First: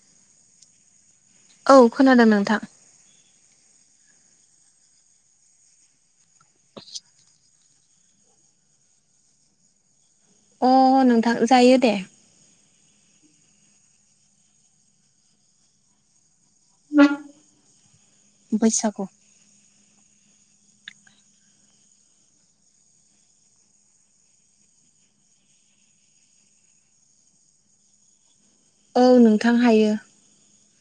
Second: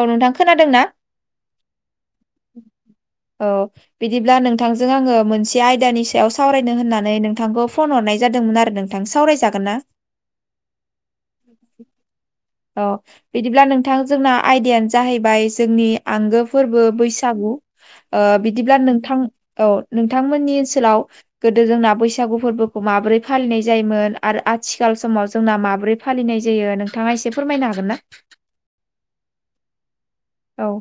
औ नोंथां खोनादों ना? औ खोनादों नोंथां। औ बिदिब्ला नोंथांजों आङो मोनसे आयदानि सायाव सावरायनो होननानै नोंथांखौ फन हरनाय जादोंमोन आरो नोंथां। सावरायजागोन ना? अ नोंथां जायो दे। औ। बिदिब्ला नोंथां जोंना आयदायानो जाहैबाय जोंनि आंगो फोरबो बैसागु। ओ बिदिब्ला बैसागु नोंथां औ नोंथांमोननि ओनसोलाव गोदो जोंना बैसागु फोरबोखौ माबोरै फालिनाय जायोमोन आरो आथिखाल समाव जोंना माबोरै फालिनाय जायो नोंथाङा एसे फोरमायनो हागोन ना? औ नोंथां हायो। औ।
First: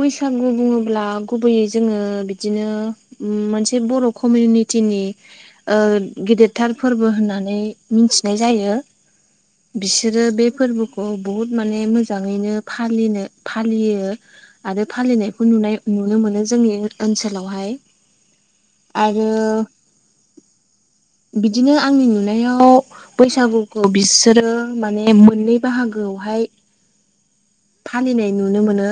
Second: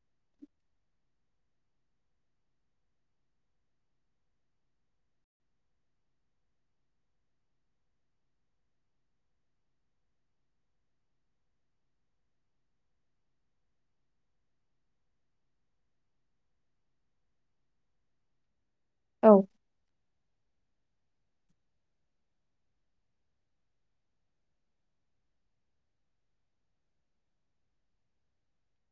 बैसागु बुङोब्ला गुबैयै जोङो बिदिनो ओम मोनसे बर' कमिउनिटिनि ओ गिदिरथार फोरबो होननानै मिथिनाय जायो। बिसोरो बे फोरबोखौ बहुद माने मोजाङैनो फालिनो फालियो। आरो फालिनायखौ नुनाय नुनो मोनो जोंनि ओनसोलावहाय। आरो औ [inaudible] बिदिनो आंनि नुनायाव बैसागुखौ बिसोरो माने मोननै बाहागोआवहाय फालिनाय नुनो मोनो।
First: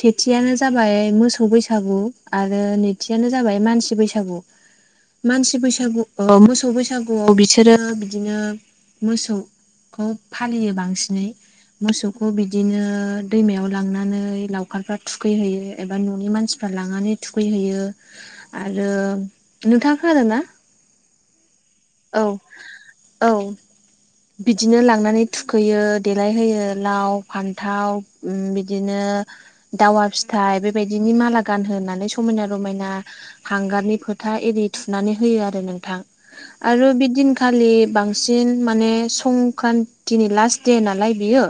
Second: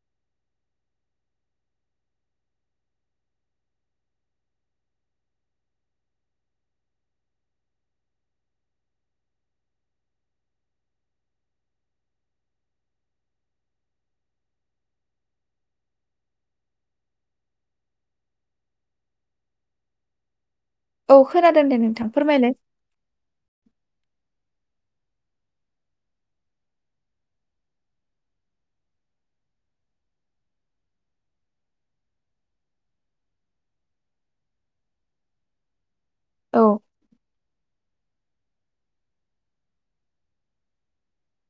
सेथिखनो जाबाय मोसौ बैसागु आरो नैथिआनो जाबाय मानसि बैसागु मानसि बैसागु मोसौ बैसागुआव बेसोरो बिदिनो मोसौ खौ फालियो बांसिनै मोसौखौ बिदिनो दैमायाव लांनानै लावखारफ्रा थुखैहैयो एबा न'नि मानसिफ्रा लांनानै थुखैहैयो आरो नुथांआ खोनादों ना औ खोनादों दे नोंथां औ फोरमायलाय औ बिदिनो लांनानै थुखैयो देलायहोयो लाव फान्थाव बिदिनो दावा फिथाइ बेबादिनि माला गानहोनानै समायना रमायना हांगारनि फोथा एरि थुनानै होयो आरो नोंथां औ आरो बेदिनखालि बांसिन माने संक्रान्तिनि लास्ट दे नालाय बेयो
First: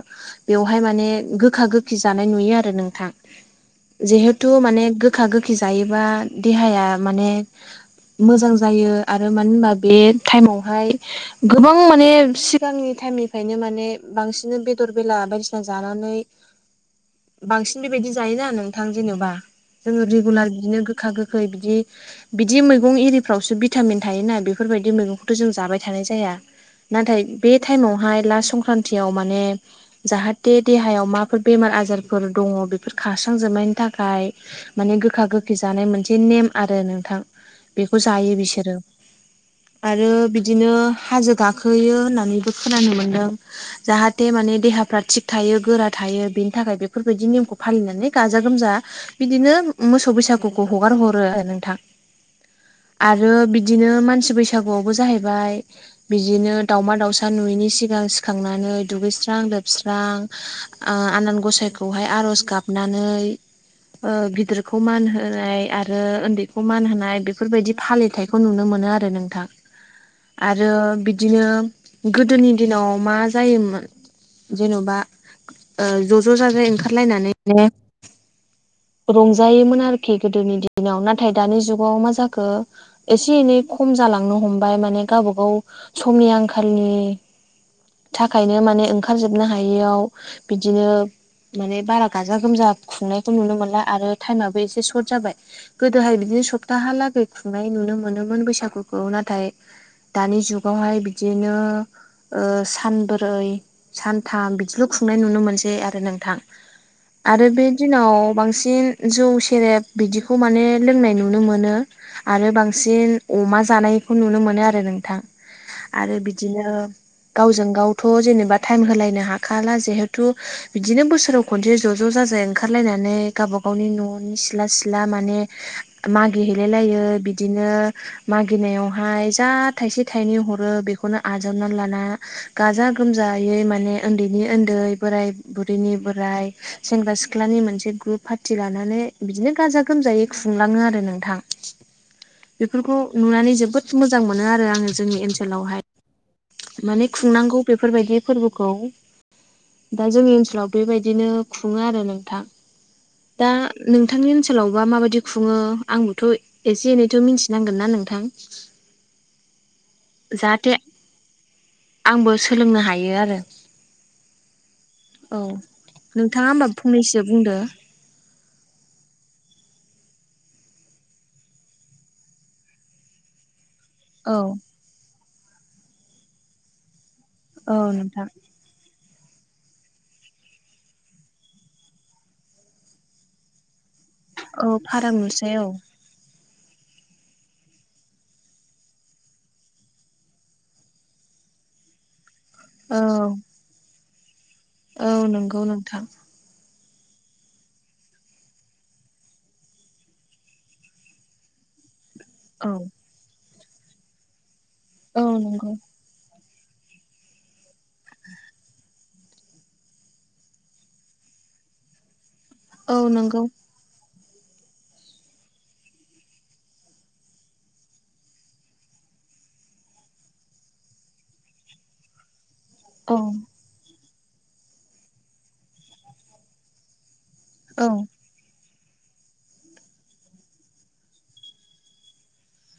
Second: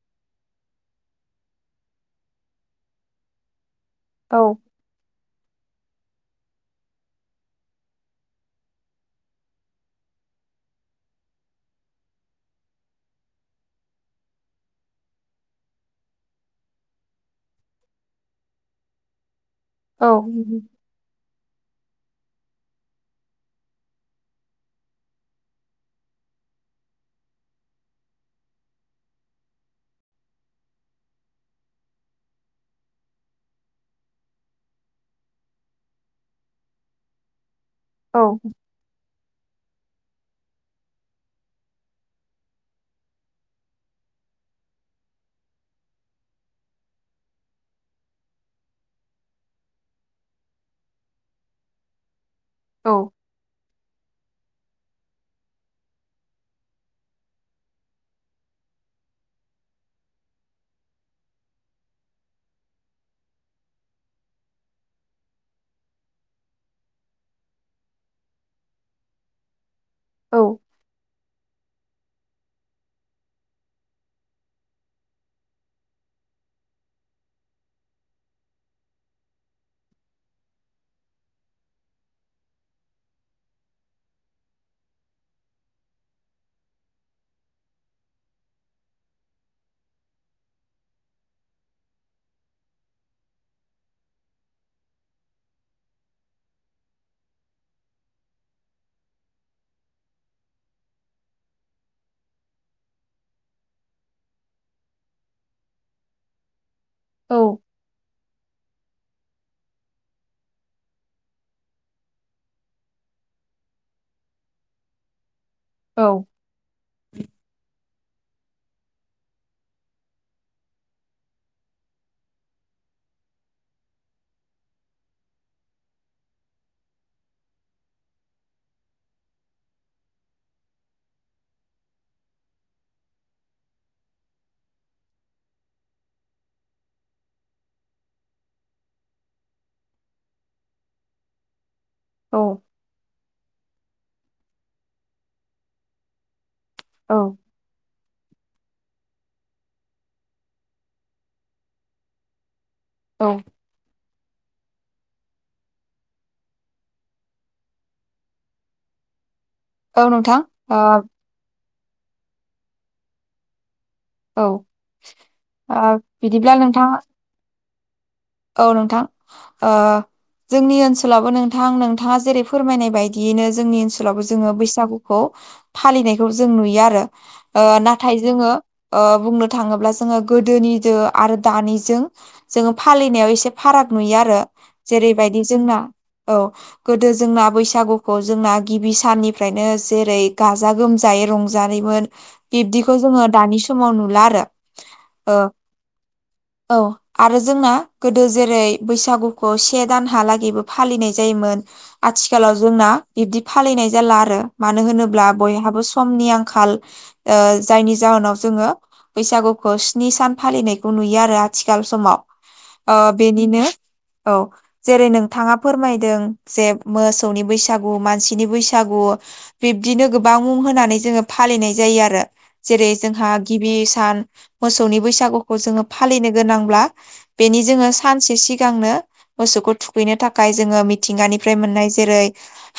बेवहाय माने गोखा गोखै जानाय नुयो आरो नोंथां औ जिहेथु माने गो गोखा गोखि जायोबा देहाया माने मोजां जायो आरो मानो होनबा बे टाइमावहाय गोबां माने सिगांनि टाइमनिफ्रायनो माने बांसिनै बेदर बेला बायदिसिना जानानै बांसिन बेबायदि जायोना नोंथां जेनोबा जोङो औ रेगुलार बिदिनो गोखा गोखै खै बिदि बिदि मैगं इरिफ्रावसो भिटामिन थायोना बेफोरबायदि मैगंखौथ' जों जाबाय थानाय जाया नाथाय बे टाइमावहाय लास संक्रान्तिआव माने जाहाथे देहायाव माबाफोर बेमार आजारफोर दङ बेफोर खारस्रांजोबनायनि थाखाय माने गोखा गोखै जानाय मोनसे नेम आरो नोंथां बेखौ औ जायो बिसोरो आरो बिदिनो हाजो गाखो हैयो होननानैबो खोनानो मोनदों जाहाथे माने देहाफ्रा थिग थायो गोरा थायो बिनि थाखाय बेफोरबादि नेमखौ फालिनानै गाजा गोमजा बिदिनो मोसौ ओ बैसागुखौ हगार हरो ओ नोंथां औ आरो बिदिनो मानसि बैसागुआवबो जाहैबाय बिदिनो दाउमा दाउसा नुयैनि सिगां सिखांनानै दुगैस्रां लोबस्रां ओ आनान गसाइखौहाय आर'ज गाबनानै ओ गिदिरखौ मान होनाय आरो उन्दैखौ मान होनाय बेफोरबायदि फालिथाइ नुनो मोनो नोंथां औ इदिनो गोदोनि दिनाव मा जायोमोन जेन'बा ओ ज' जाजाय ओंखारलायनानैनो रंजायोमोन आरोखि गोदोनि दिनाव नाथाय दानि जुगाव मा जाखो एसे एनै खम जालांनो ह'मबाय माने गावबागाव समनि आंखालनि थाखायनो माने ओंखारजोबनो हायैआव बिदिनो माने बारा गाजा गोमजा खुंनायखौ नुनो मोनला आरो टाइमाबो एसे सर्ट जाबाय गोदोहाय बिदिनो सप्ताहालागै खुंनाय नुनो मोनोमोन बैसागुखौ नाथाय दानि जुगावहाय बिदिनो ओ सानब्रै सानथाम बिदिल' खुंनाय नुनो मोनसै आरो नोंथां औ आरो बे दिनाव बांसिन जौ सेरेब बिदिखौ माने लोंनाय नुनो मोनो आरो बांसिन अमा जानायखौ नुनो मोनो आरो नोंथां औ आरो बिदिनो गावजों गावथ जेनोबा टाइम होलायनो हाखाला जिहेथु बिदिनो बोसोराव खन खनसे ज' जाजाय ओंखारलायनानै गावबा गावनि न'नि सिला सिला माने हो मागिहैलाय लायो बिदिनो मागिनायावहाय जा थाइसे थाइ थाइनै ह'रो बेखौनो आजावनानै लाना गाजा गोमजायै माने ओन्दैनि ओन्दै बोराइ बुरिनि बोराय सेंग्रा सिख्लानि मोनसे ग्रुप पार्टि लानानै बिदिनो गाजा गोमजायै खुंलांङो आरो नोंथां। औ बेफोरखौ नुनानै जोबोद मोजां मोनो आरो आंङो जोंनि ओनसोलावहाय माने औ खुंनांगौ बेफोर बायदि फोरबोखौ- दा जोंनि ओनसोलाव बेबायदिनो खुंङो आरो नोंथां। औ- दा नोंथांनि ओनसोलावबा माबायदि खुंङो आंबोथ एसे एनैथ मिथिनांगोन ना नोंथां। औ नोंथां जाहाथे ओ आंबो सोलोंनो हायो आरो औ औ ओ नोंथांङा बिदिब्ला होमबा नोंथाङा फंनैसो बुंदो? औ नोंथां। ओ जोंनि ओनसोलावबो नोंथां नोंथांङा जेरै फोरमायनाय बायदियैनो जोंनि ओनसो स्कुलावबो औ जोंङो बैसागुखौ फालिनायखौ जों नुयो आरो ओ औ नाथाय नोंथां जोंङो ओ बुंनो थांङोब्ला जोंङो गोदोनि आरो दानिजों जोंङो- फालिनायाव एसे फाराग नुयो आरो औ फाराग जेरैबायदि नुसै औ जोंना औ गोदो जोंना बैसागुखौ जोंना गिबि साननिफ्रायनो जेरै गाजा गोमजायै रंज जारिमिन बिब्दिखौ औ जोंङो दानि समाव नुला आरो। औ ओ नोंगौ नोंथां। औ आरो जोंना गोदो जेरै बैसागुखौ से दानहालागैबो फालिनाय जायोमोन। आथिखालाव औ जोंना बिबदि फालिनाय जाला आरो मानो औ होनोब्ला नंगौ बयहाबो समनि आंखाल ओ जायनि जाहोनाव जोंङो बैसागुखौ स्नि सान फालिनायखौ नुयो आरो आथिखाल समाव। ओ औ नंगौ बेनिनो औव जेरै नोंथांङा फोरमायदों जे मोसौनि बैसागु मानसिनि बैसागु बिब्दिनो गोबां मुं होनानै जोंङो फालिनाय जायो आरो। जेरै औ जोंहा गिबि सान मोसौनि बैसागुखौ जोंङो फालिनो जायोब्ला बेनि औ जोंङो सानसे सिगांनो मोसौखौ थुखैनो थाखाय जोंङो मिथिंगानिफ्राय मोननाय जेरै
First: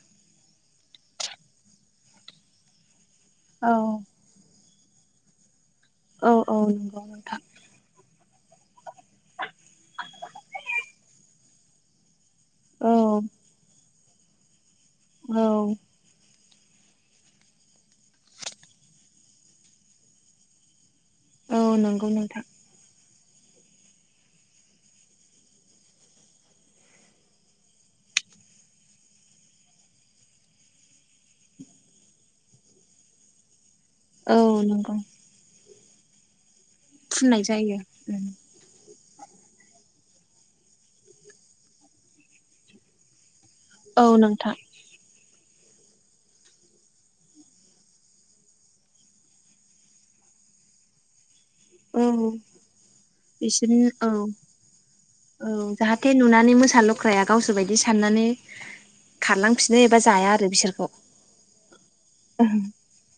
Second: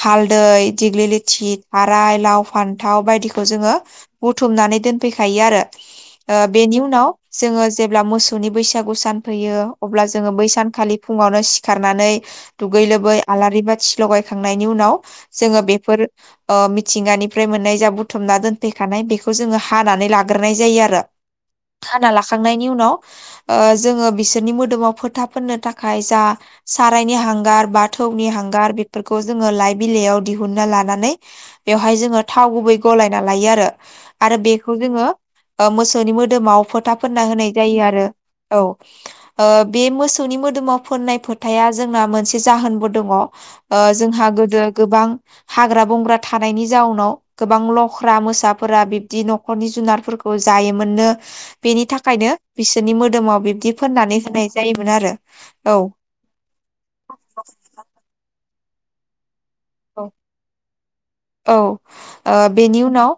हालदै दिग्लि लिथि थाराय लाव फान्थाव बायदि औ बोजोंङो बुथुमनानै दोनफैखायो आरो औ ओ बेनि‌ नंगौ उनाव नोंथां जोंङो जेब्ला मोसौव सौनि बैसागु सान फैयो अब्ला जोंङो बै सानखालि फुंङावनो सिखारनानै दुगै औ लोबै आलारि बाथि लगाय खांनायनि उनाव औ जोंङो बेफोर ओ मिथिंगानिफ्राय मोननाय जा बुथुमना दोनफैखानाय बेखौ जोंङो हानानै लागोरनाय जायो आरो। औ खाना नंगौ नोंथां लाखांनायनि उनाव ओ जोंङो बिसोरनि मोदोमाव फोथा फोननो थाखाय जा सारायनि हांगार बाथौनि हांगार बेफोरखौ जोंङो लाइ बिलाइयाव दिहुनन्ना लानानै बेवहाय जोंङो थाव गुबै गलायना लायो आरो औ आरो बेखौ नंगौ जोंङो ओ मोसौवनि मोदोमाव फोथा फोनना होनाय जायो आरो। औव ओ बे मोसौनि मोदोमाव फोननाय फोथाया जोंना मोनसे जाहोनबो दंङ ओ औ जोंहा नोंथां गोदो गोबां हाग्रा बंग्रा थानायनि जाउनाव गोबां लख्रा मोसाफोरा बिब्दि नखरनि जुनारफोरखौ जायोमोननो बेनि औ थाखायनो बिसोरनि मोदोमाव बिब्दि बिसोरनो औ फोननानै होनाय जायोमोन आरो। औ जाहाथे नुनानै मोसा लख्राया गावसोर बायदि साननानै खारलांफिनो एबा औ जाया आरो बिसोरखौ औ बेनि उनाव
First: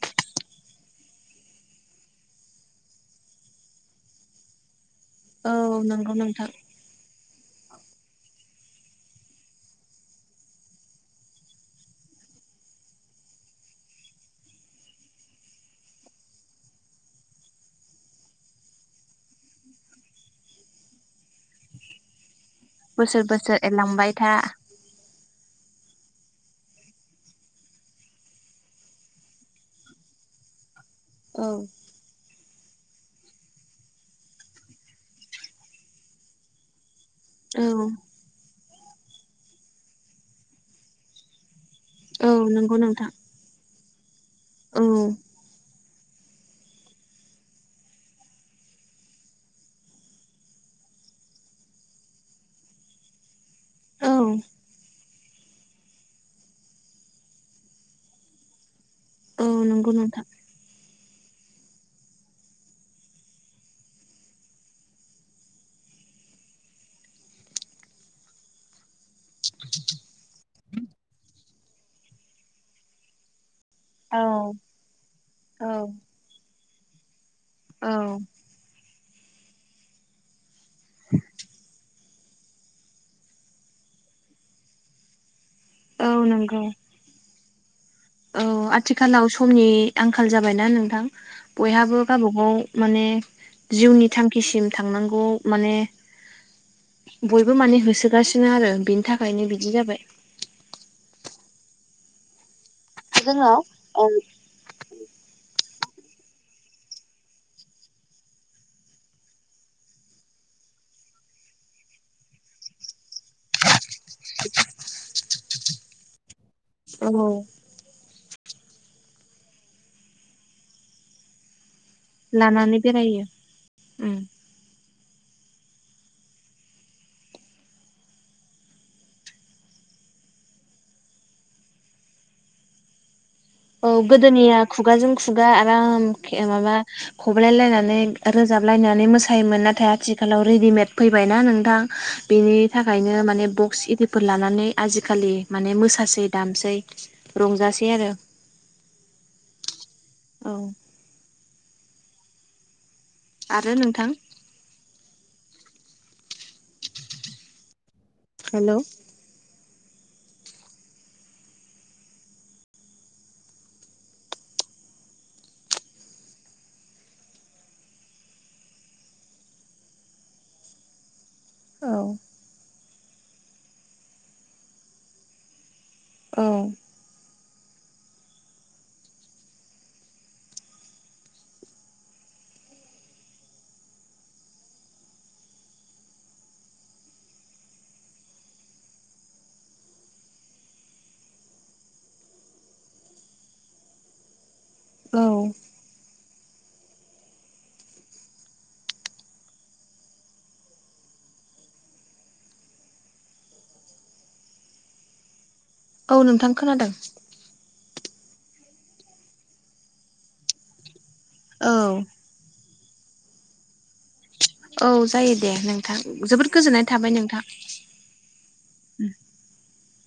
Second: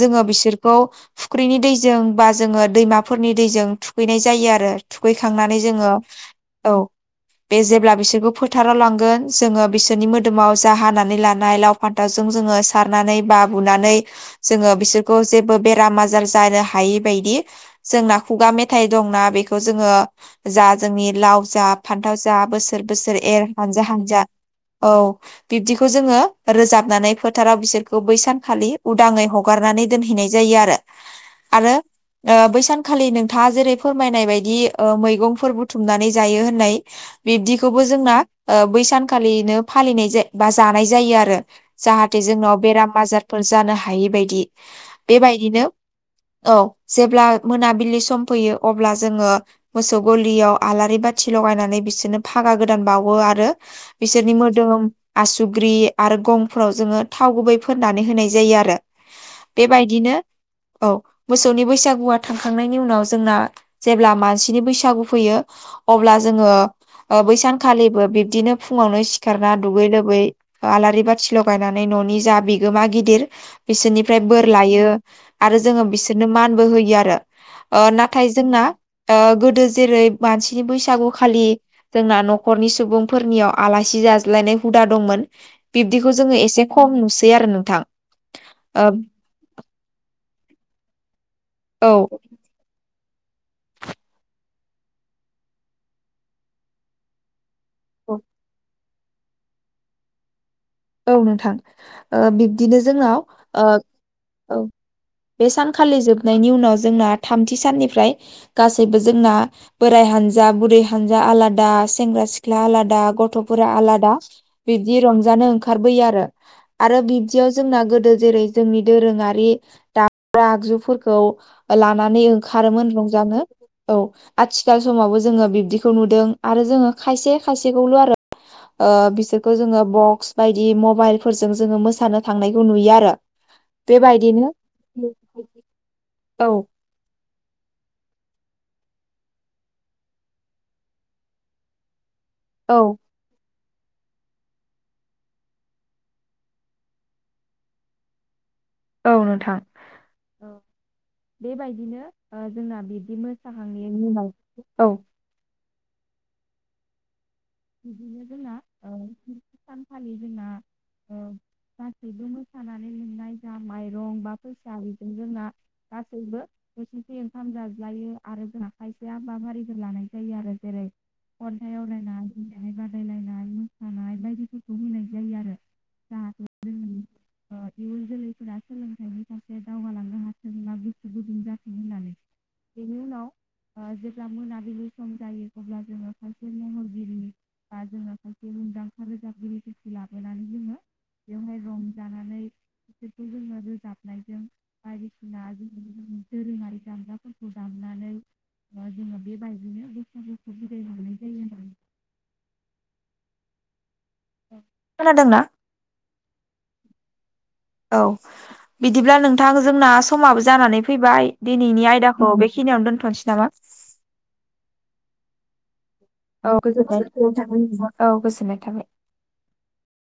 जोंङो बिसोरखौ फुख्रिनि दैजों बा जोंङो दैमाफोरनि दैजों थुखैयनाय जायो आरो। औ थुखैखांनानै जोंङो नंगौ नोंथां औ बे जेब्ला बिसोरखौ फोथाराव लांगोन जोंङो बिसोरनि मोदोमाव अजा हानानै लानाय लाव फान्थावजों जोंङो सारनानै बा बुनानै जोंङो बिसोरखौ जेबो बेराम आजार जानो हायि बायदि जोंना खुगा मेथाइ दंना बेखौ जोंङो जा जोंनि लाव जा फान्थाव जा बोसोर बोसोर एर हानजा हानजा औ बिब्दिखौ जोङो रोजाबनानै फोथाराव बिसोरखौ बै सानखालि उदाङै हगारनानै दोनहैनाय जायो आरो औ आरो बैसानखालि नोंथाङा जेरै फोरमायनाय बायदि मैगंफोर बुथुमनानै जायो होननाय औ बिब्दिखौबो जोंना बैसानखालिनो फालिनाय जा बा जानाय जायो आरो जाहाथे औ जोंनाव नंगौ बेराम नोंथां आजारफोर जानो हायि बायदि औ बेबायदिनो औ जेब्ला मोनाबिलि सम फैयो अब्ला जोङो मोसौ गलियाव आलारि बाथि लगायनानै बिसोरनो फागा गोदान बावो आरो औ बिसोरनि मोदोम आसुग्रि आरो गंफ्राव जोङो थाव गुबै फोननानै होनाय जायो आरो औ नंगौ बेबायदिनो नोंथां औ मोसौनि बैसागुआ थांखांनायनि उनाव जोंना जेब्ला मानसिनि बैसागु फैयो अब्ला जोङो बैसानखालिबो बिब्दिनो फुङावनो सिखारना दुगै लोबै आलारि बाथि लगायनानै न'नि जा बिगोमा गिदिर बिसोरनिफ्राय औ बोर लायो आरो औ जोङो बिसोरनो मानबो होयो आरो ओ औ नाथाय जोंना ओ गोदो जेरै मानसिनि बैसागु खालि जोंना न'खरनि सुबुंफोरनियाव आलासि जाज्लायनाय हुदा दंमोन औ बिब्दिखौ जोङो नंगौ एसे खम नुसै आरो नोंथां औ आथिखालाव समनि आंखाल जाबायना नोंथां औ बयहाबो गाबागाव माने जिउनि थांखिसिम थांनांगौ माने बयबो माने होसोगासिनो आरो बिनि थाखायनो बिदि जाबाय औ नोंथां ओ बिब्दिनो जोंनाव ओ औ बे सानखालि जोबनायनि उनाव जोंना थामथि साननिफ्राय गासैबो जोंना बोराय हानजा बुरै हानजा आलादा सेंग्रा सिख्ला आलादा गथ' फोरा आलादा बिबदि रंजानो ओंखारबोयो आरो आरो बिबदियाव जोंना गोदो जेरै जोंनि दोरोङारि दामग्रा आगजुफोरखौ लानानै लानानै ओंखारोमोन बेरायो रंजानो औ उम आथिखाल समावबो जोङो बिब्दिखौ नुदों आरो जोङो खायसे खायसेखौल' आरो ओ बिसोरखौ जोङो बक्स बायदि मबाइलफोरजों जोङो मोसानो थांनायखौ नुयो आरो औ बेबायदिनो गोदोनिया खुगाजों खुगा आराम औ माबा खब्लाय लायनानै रोजाबलायनानै मोसायोमोन नाथाय आथिखालाव रेडिमेड फैबायना नोंथां बेनि औ थाखायनो माने बक्स एदि फोर लानानै आजिखालि माने मोसासै दामसै रंजासै आरो औ नोंथां औ बेबायदिनो जोंना बिबदिनो आरो नोंथां औ [inaudible] हेलौ ओ सानखालि जोंना गासैबो मोसानानै मोननाय जा माइरं बा फैसा बेजों जोंना गासैबो बोथिसे ओंखाम जाज्लायो आरो जोंहा खायसे हाबाफारिफोर लानाय जायो आरो जेरै खन्थाइ औ आवराइनाइ [unintelligible] बादायलायनाय मोसानाय बायदिफोरखौ होनाय जायो आरो। जाहाथे जोंनि ओ इयुन जोलैफोरा सोलोंथाइनि फारसे दावगालांनो हाथोंब्ला गोसो गुदुं जाथों [unintelligible] बेनि उनाव ओ जेब्ला मोनाबिलि सम जायो अब्ला जोङो फारसे महरगिरि बा जोङो खायसे मुंदांखा रोजाबगिरिफोरखौ लाबोनानै जोङो बेवहाय रंजानानै बिसोरखौ जोङो रोजाबनायजों बायदिसिना औ दोरोङारि दामग्राफोरखौ दामनानै बा जोङो बे बायदिनो बैसागुखौ बिदाय हानाय जायो होननानै खोनादों ना? औ नोंथां खोनादों। औ बिदिब्ला नोंथां जोंना समाबो जानानै फैबाय औ दिनैनि आयदाखौ बे खिनियावनो दोनथ'नोसै नामा? औ जायो दे नोंथां जोबोद गोजोननाय थाबाय नोंथां। औ गोजोननाय थाबाय।